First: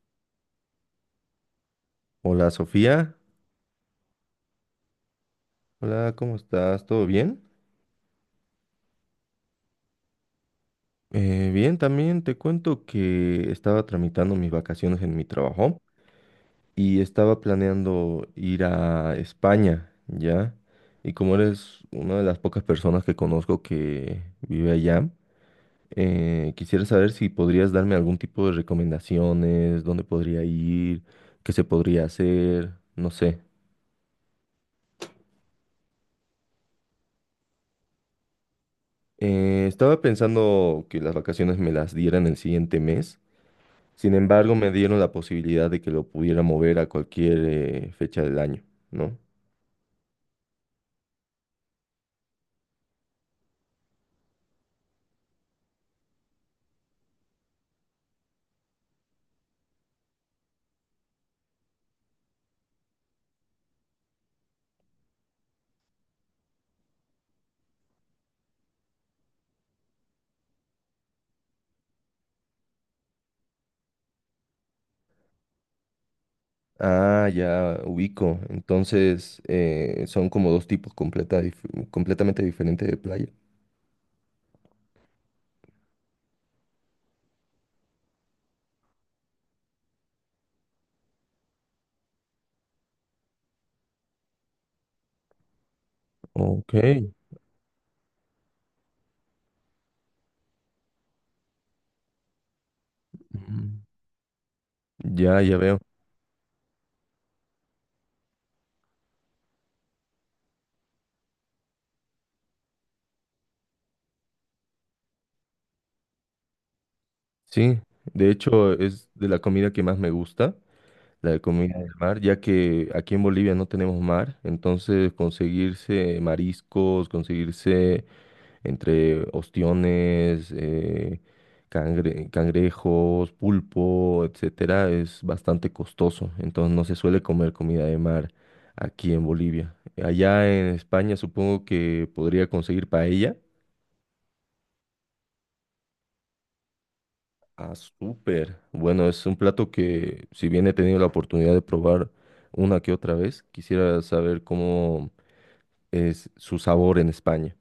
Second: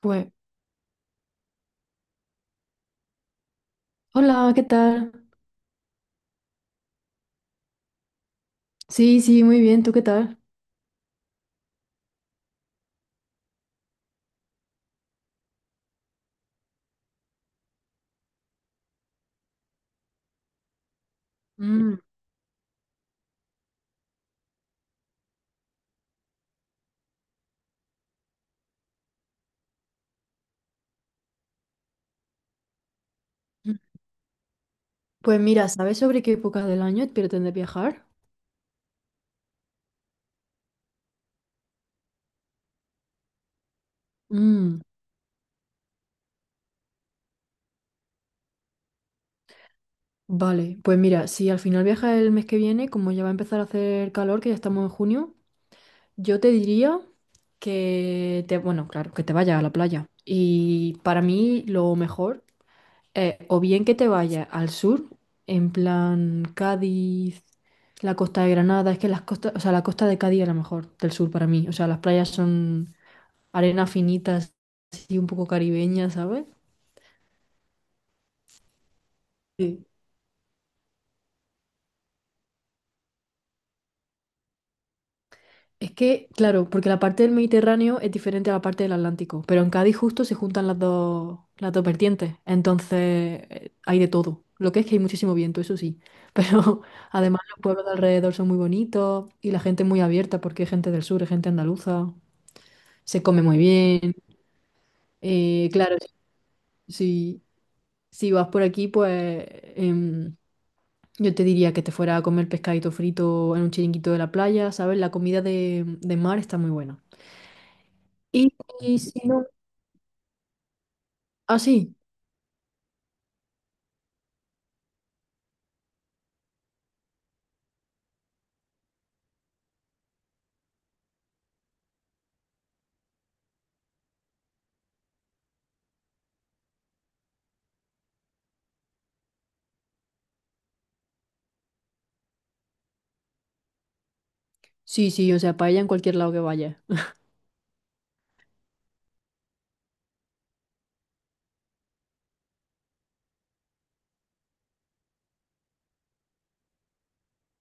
Pues, Hola Sofía, hola, ¿qué tal? hola, ¿cómo estás? ¿Todo bien? Sí, sí, muy bien, ¿tú qué tal? Bien, también te cuento que estaba tramitando mis vacaciones en mi trabajo y estaba planeando ir a España, ¿ya? Y como eres Mm. una de las pocas personas que conozco que vive allá, quisiera saber si podrías darme algún tipo de recomendaciones, dónde podría ir, qué se podría hacer, no sé. Pues mira, ¿sabes sobre qué época del año pretendes viajar? Estaba pensando que las vacaciones me las dieran el siguiente mes. Sin embargo, me Mm. dieron la posibilidad de que lo pudiera mover a cualquier fecha del año, ¿no? Vale, pues mira, si al final viajas el mes que viene, como ya va a empezar a hacer calor, que ya estamos en junio, yo te diría bueno, claro, que te vayas a la playa. Y para mí lo mejor o bien que te vayas al sur, en plan Cádiz, la costa de Granada, es que las costas, o sea, la costa de Cádiz es la mejor del sur para mí. O sea, las playas son arena finitas, así un poco caribeña, ¿sabes? Ah, ya ubico. Entonces, Sí. Son como dos tipos completamente diferentes de playa. Es que, claro, porque la parte del Mediterráneo es diferente a la parte del Atlántico, pero en Cádiz justo se juntan las dos vertientes, entonces hay de todo. Lo que es que hay muchísimo viento, eso sí, Ok. pero además los pueblos de alrededor son muy bonitos y la gente es muy abierta porque es gente del sur, es gente andaluza, se come muy Mm. bien. Ya, ya veo. Claro, si, si vas por aquí, pues em, yo te diría que te fuera a comer pescadito frito en un chiringuito de la playa, ¿sabes? La comida de mar está muy buena. Sí, de Y, hecho y es si de la no. comida que más me gusta, la de Ah, comida del sí. mar, ya que aquí en Bolivia no tenemos mar, entonces conseguirse mariscos, conseguirse entre ostiones, cangrejos, pulpo, etcétera, es bastante costoso. Entonces no se suele comer comida de mar aquí en Bolivia. Allá en España supongo que podría conseguir paella. Sí, sí, o sea, paella en cualquier lado que vayas. Ah, súper. Bueno, es un plato que si bien he tenido la oportunidad de probar una que otra vez, quisiera saber cómo es su sabor en España.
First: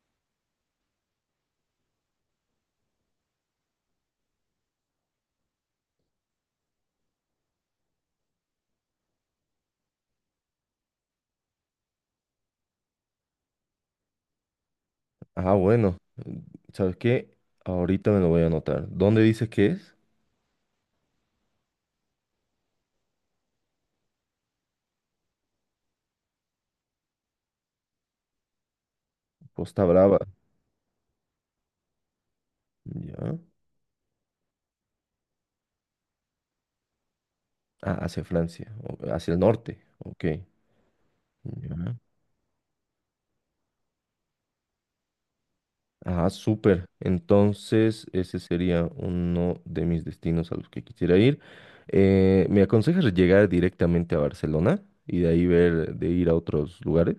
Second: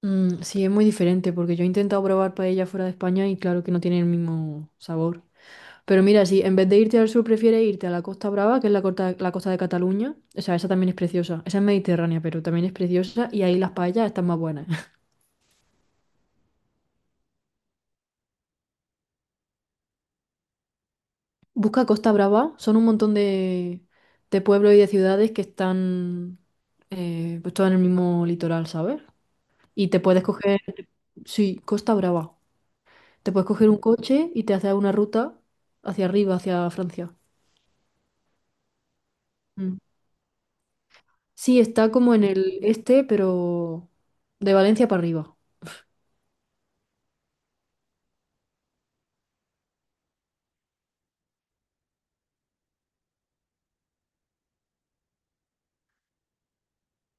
Mm, sí, es muy diferente porque yo he intentado probar paella fuera de España y claro que no tiene el mismo sabor. Pero mira, si en vez de irte al sur prefieres irte a la Costa Brava, que es la costa de Cataluña, o sea, esa también es preciosa. Esa es mediterránea, pero también es preciosa y ahí las paellas están más buenas. Ah, bueno. ¿Sabes qué? Ahorita me lo voy a anotar. ¿Dónde dices que es? Busca Costa Brava, son un montón de pueblos y de ciudades que están pues todas en el mismo litoral, ¿sabes? Costa Y te Brava. puedes coger, sí, Costa Brava. Te Ya. puedes coger un coche y te haces una ruta hacia arriba, hacia Francia. Ah, hacia Francia, hacia el Mm. norte. Ok. Sí, está Ya. como en el este, pero de Valencia para arriba. Ajá, súper. Entonces, ese sería uno de mis destinos a los que quisiera ir. ¿Me aconsejas llegar directamente a Barcelona y de ahí ver, de ir a otros lugares?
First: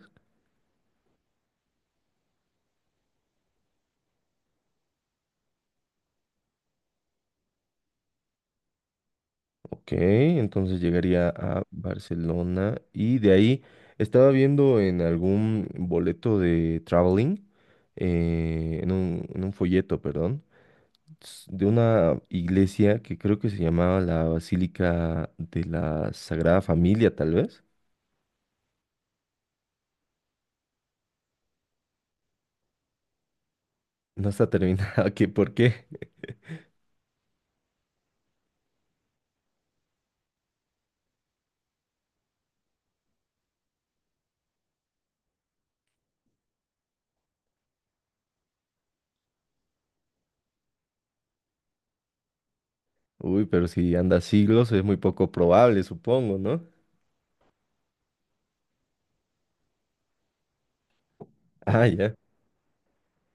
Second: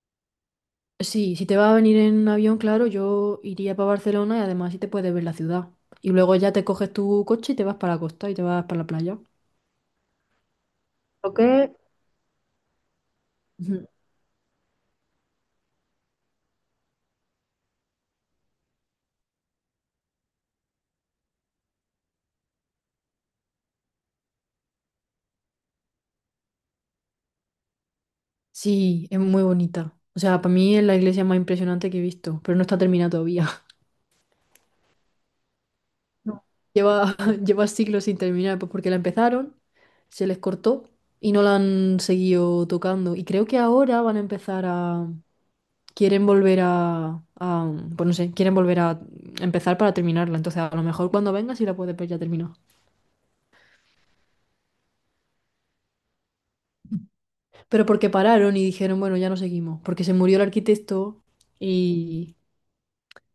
Sí, si te va a venir en avión, claro, yo iría para Barcelona y además sí te puedes ver la ciudad. Y luego ya te coges tu coche y te vas para la costa y te vas para la playa. Ok, entonces llegaría Ok. a Barcelona y de ahí Ujú. estaba viendo en algún boleto de traveling, en un folleto, perdón de una iglesia que creo que se llamaba la Basílica de la Sagrada Familia, tal vez. Sí, es muy bonita. O sea, para mí es la iglesia más impresionante que he visto, pero no está terminada todavía. No está terminada, ¿qué por qué? No. Lleva, lleva siglos sin terminar, pues porque la empezaron, se les cortó y no la han seguido tocando. Y creo que ahora van a empezar a, quieren volver a, pues no sé, quieren volver a empezar para terminarla. Entonces, a lo mejor cuando venga sí la puedes ver ya terminada. Uy, pero si anda siglos es muy poco probable, supongo, ¿no? Pero porque pararon y dijeron, bueno, ya no seguimos, porque se murió el arquitecto Ah, ya. y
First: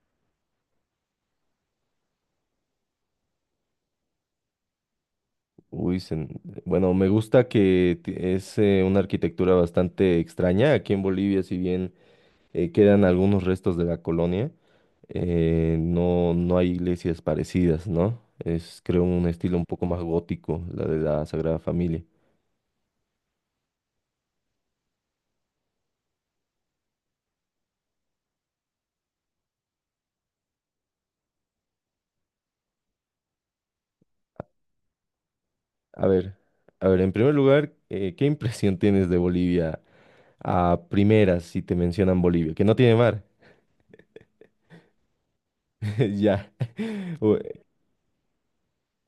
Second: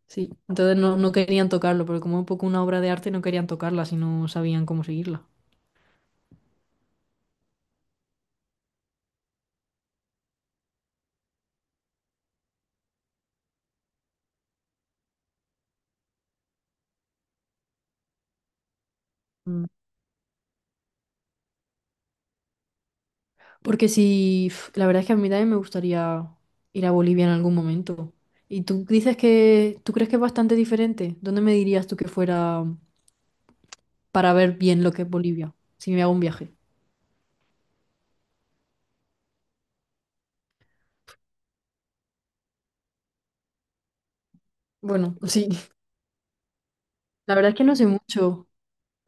sí, entonces no, no querían tocarlo, porque como es un poco una obra de arte no querían tocarla si no sabían cómo seguirla. Uy, se- bueno, me gusta es una arquitectura bastante extraña. Aquí en Bolivia, si bien quedan algunos restos de la colonia, no, no hay iglesias parecidas, ¿no? Es, creo, un estilo Mm. un poco más gótico, la de la Sagrada Familia. Porque si La verdad es que a mí también me gustaría ir a Bolivia en algún momento. ¿Tú crees que es bastante diferente? ¿Dónde me dirías tú que fuera para ver bien lo que es Bolivia, si me A hago un ver, viaje? a ver, en primer lugar, ¿qué impresión tienes de Bolivia a primeras si te mencionan Bolivia? Que no tiene mar. Bueno, sí, Ya. la O- verdad es que no sé mucho.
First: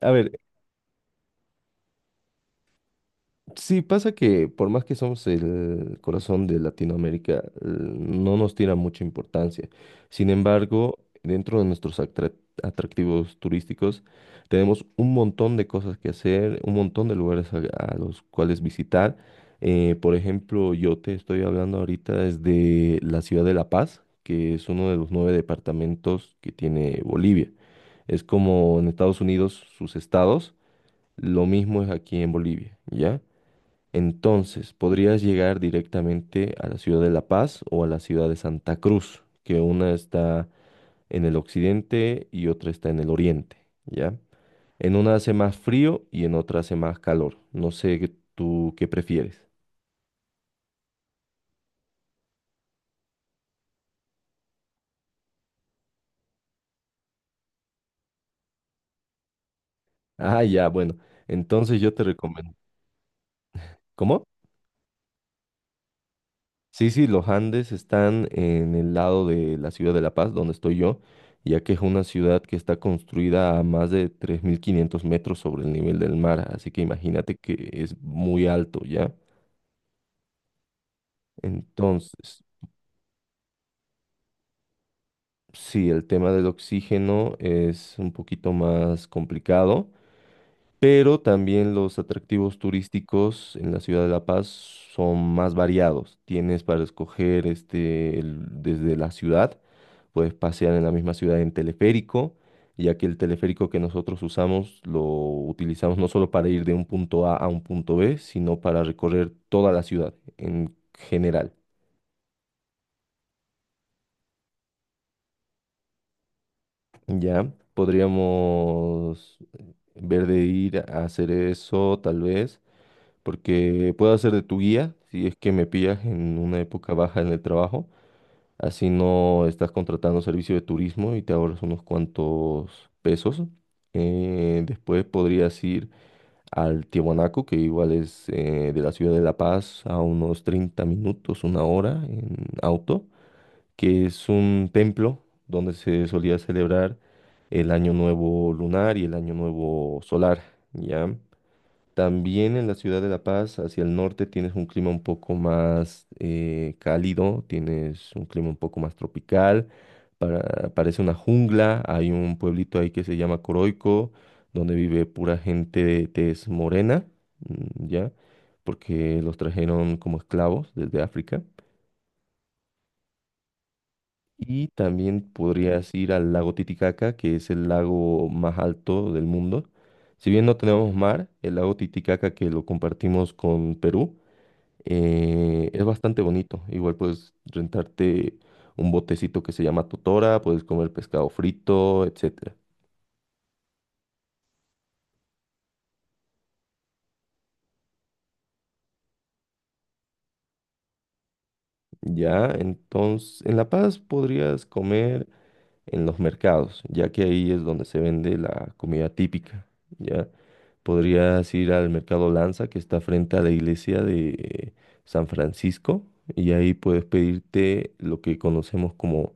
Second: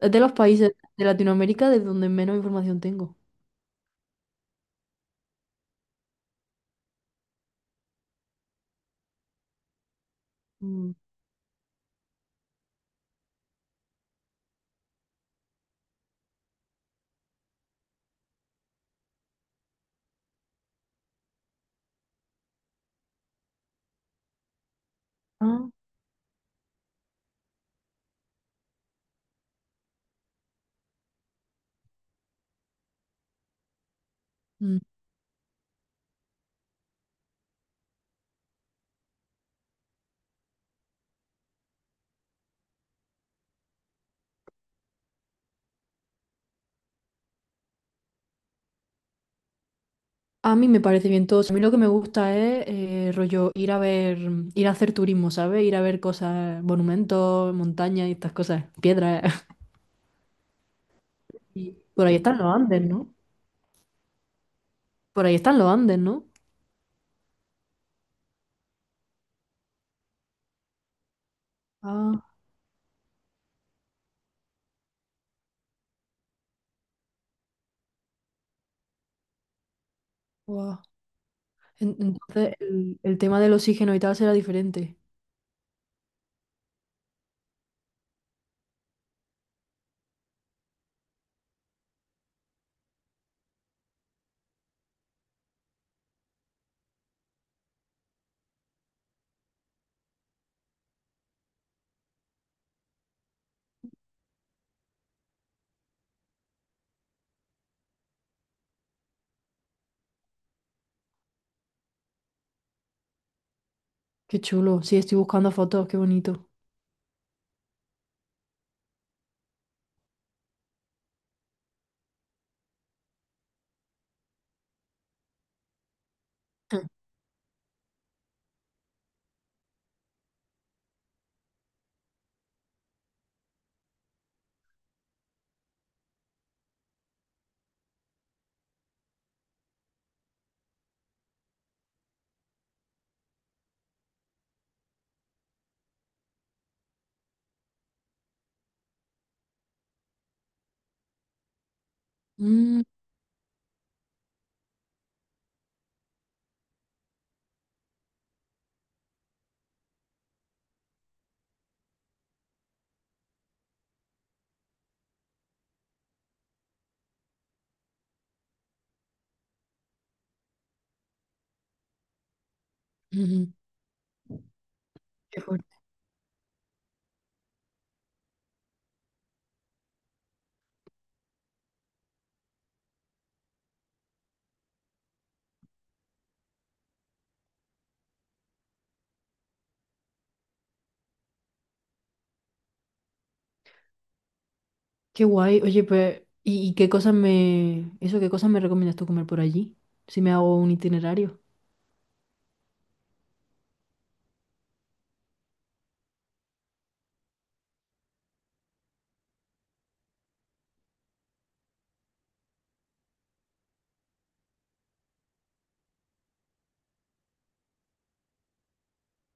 A de los ver, países de Latinoamérica de donde menos información tengo. sí, pasa que por más que somos el corazón de Latinoamérica, no nos tira mucha importancia. Sin Mm. embargo, dentro de nuestros atractivos turísticos, tenemos un montón de cosas que hacer, un montón de lugares a los cuales visitar. Por ejemplo, yo te estoy hablando ahorita desde la ciudad de La Paz, que es uno de los 9 Ah. departamentos que tiene Bolivia. Es como en Estados Unidos sus estados, lo mismo es aquí en Bolivia, ¿ya? Entonces, Mm. podrías llegar directamente a la ciudad de La Paz o a la ciudad de Santa Cruz, que una está en el occidente y otra está en el oriente, ¿ya? En una hace más frío y en otra hace más calor. No sé tú qué prefieres. A mí me parece bien todo. A mí lo que me gusta es rollo ir a hacer turismo, ¿sabes? Ir a ver cosas, monumentos, montañas y estas cosas, piedras. Ah, ya, bueno. Y Entonces yo te por ahí están recomiendo. los Andes, ¿no? ¿Cómo? Por ahí están los Andes, ¿no? Sí, sí, los Andes están en el lado de la ciudad de La Paz, donde estoy yo, ya que es una Ah, ciudad que está construida a más de 3.500 metros sobre el nivel del mar, así que imagínate que es muy alto, ¿ya? guau. En- Entonces, Entonces el tema del oxígeno y tal será diferente. sí, el tema del oxígeno es un poquito más complicado, pero también los atractivos turísticos en la ciudad de La Paz son más variados. Tienes para escoger este, desde la ciudad. Puedes pasear en la misma ciudad en teleférico, ya que el teleférico que nosotros usamos lo utilizamos no solo para ir de un punto A a un punto B, sino para recorrer toda la ciudad en general, Qué chulo. Sí, estoy buscando fotos, qué bonito. ¿ya? Podríamos ver de ir a hacer eso, tal vez, porque puedo hacer de tu guía si es que me pillas en una época baja en el trabajo. Así no estás contratando servicio de turismo y te ahorras unos cuantos pesos. Después podrías ir al Tiahuanaco, que igual es de la ciudad de La Paz a unos 30 minutos, una hora en auto, que es un templo donde se solía celebrar el Año Nuevo lunar y el Año Nuevo solar, ¿ya? También en la Mm, ciudad de La Paz, hacia el norte, tienes un clima un poco más cálido, tienes un clima un poco más tropical, parece una jungla, hay un pueblito ahí que se llama Coroico, donde vive pura gente de tez morena, mm, ¿ya? Porque los trajeron como esclavos desde África. ujú. Y también Qué fuerte. podrías ir al lago Titicaca, que es el lago más alto del mundo. Si bien no tenemos mar, el lago Titicaca que lo compartimos con Perú, es bastante bonito. Igual puedes rentarte un botecito que se llama totora, puedes comer pescado frito, etcétera. Qué guay. Oye, pues, ¿Qué cosas me recomiendas tú comer por allí? Si me hago un itinerario. Ya, entonces, en La Paz podrías comer en los mercados, ya que ahí es donde se vende la comida típica. Ya, podrías ir al mercado Lanza, que está frente a la iglesia de San Francisco, y ahí puedes pedirte lo que conocemos como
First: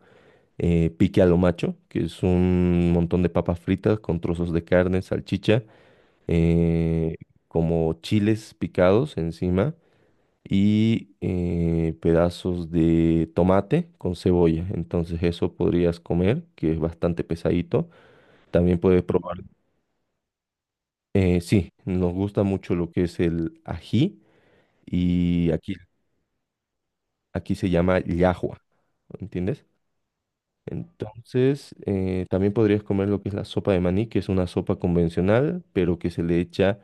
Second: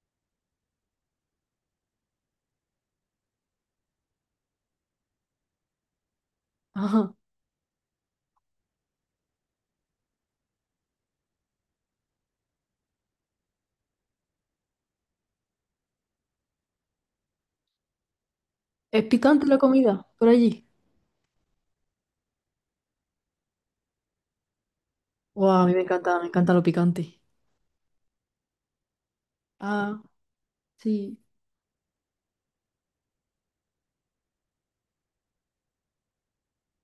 pique a lo macho, que es un montón de papas fritas con trozos de carne, salchicha, Ajá. eh, como chiles picados encima y pedazos de tomate con cebolla. Entonces eso podrías comer, que es bastante pesadito. También puedes ¿Es probar. picante la comida por allí? Sí, nos gusta mucho lo que es el ají y Guau, a mí me encanta lo picante. aquí se llama llajua, ¿entiendes? Ah, sí. Entonces, también podrías comer lo que es la sopa de maní, que es una sopa convencional, pero que se le echa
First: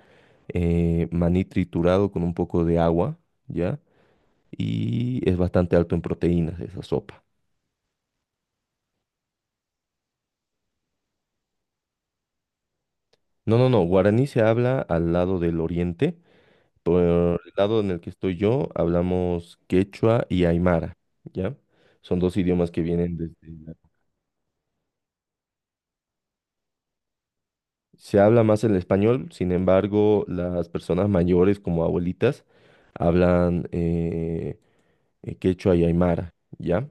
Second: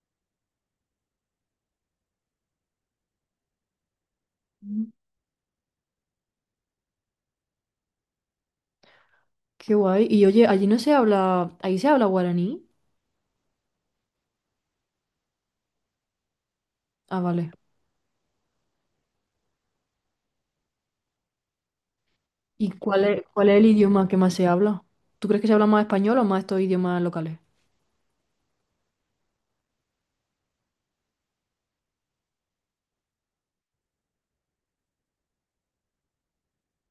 maní triturado con un poco de agua, ¿ya? Mm. Y es bastante alto en proteínas esa sopa. Qué guay. Y oye, allí no se habla... ¿ahí se habla guaraní? No, no, no, guaraní se habla al lado del oriente. Por Ah, el vale. lado en el que estoy yo, hablamos quechua y aymara, ¿ya? Son dos ¿Y idiomas que cuál vienen es, cuál es el desde... idioma que más se habla? ¿Tú crees que se habla más español o más estos idiomas locales? Se habla más el español, sin embargo, las personas mayores como abuelitas hablan quechua y aymara, ¿ya?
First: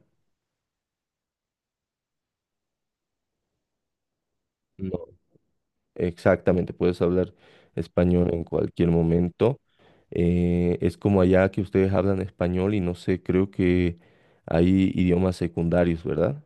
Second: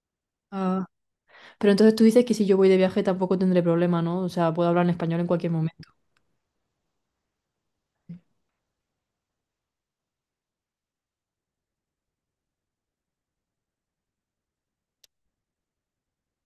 Pero entonces tú dices que si yo voy de viaje tampoco tendré problema, ¿no? O sea, puedo hablar en No, español en cualquier momento. exactamente, puedes hablar español en cualquier momento. Es como allá que ustedes hablan español y no sé, creo que hay idiomas secundarios, ¿verdad?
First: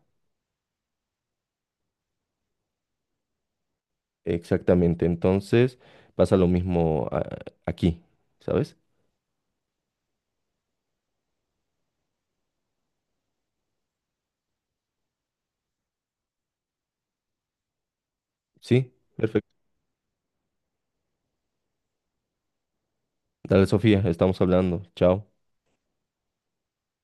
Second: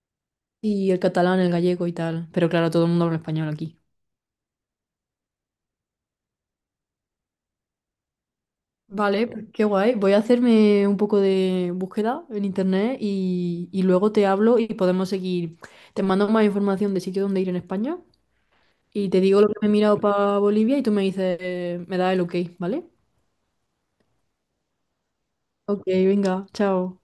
Y el catalán, el gallego y tal. Pero claro, todo el mundo habla español aquí. Exactamente, entonces pasa lo mismo aquí, ¿sabes? Vale, pues qué guay. Voy a hacerme un poco de búsqueda en internet y luego te hablo y podemos seguir. Te mando más información de sitio donde ir en España Sí, y te digo lo que perfecto. me he mirado para Bolivia y tú me dices, me das el ok, ¿vale? Dale, Sofía, estamos hablando. Chao. Ok, venga, chao.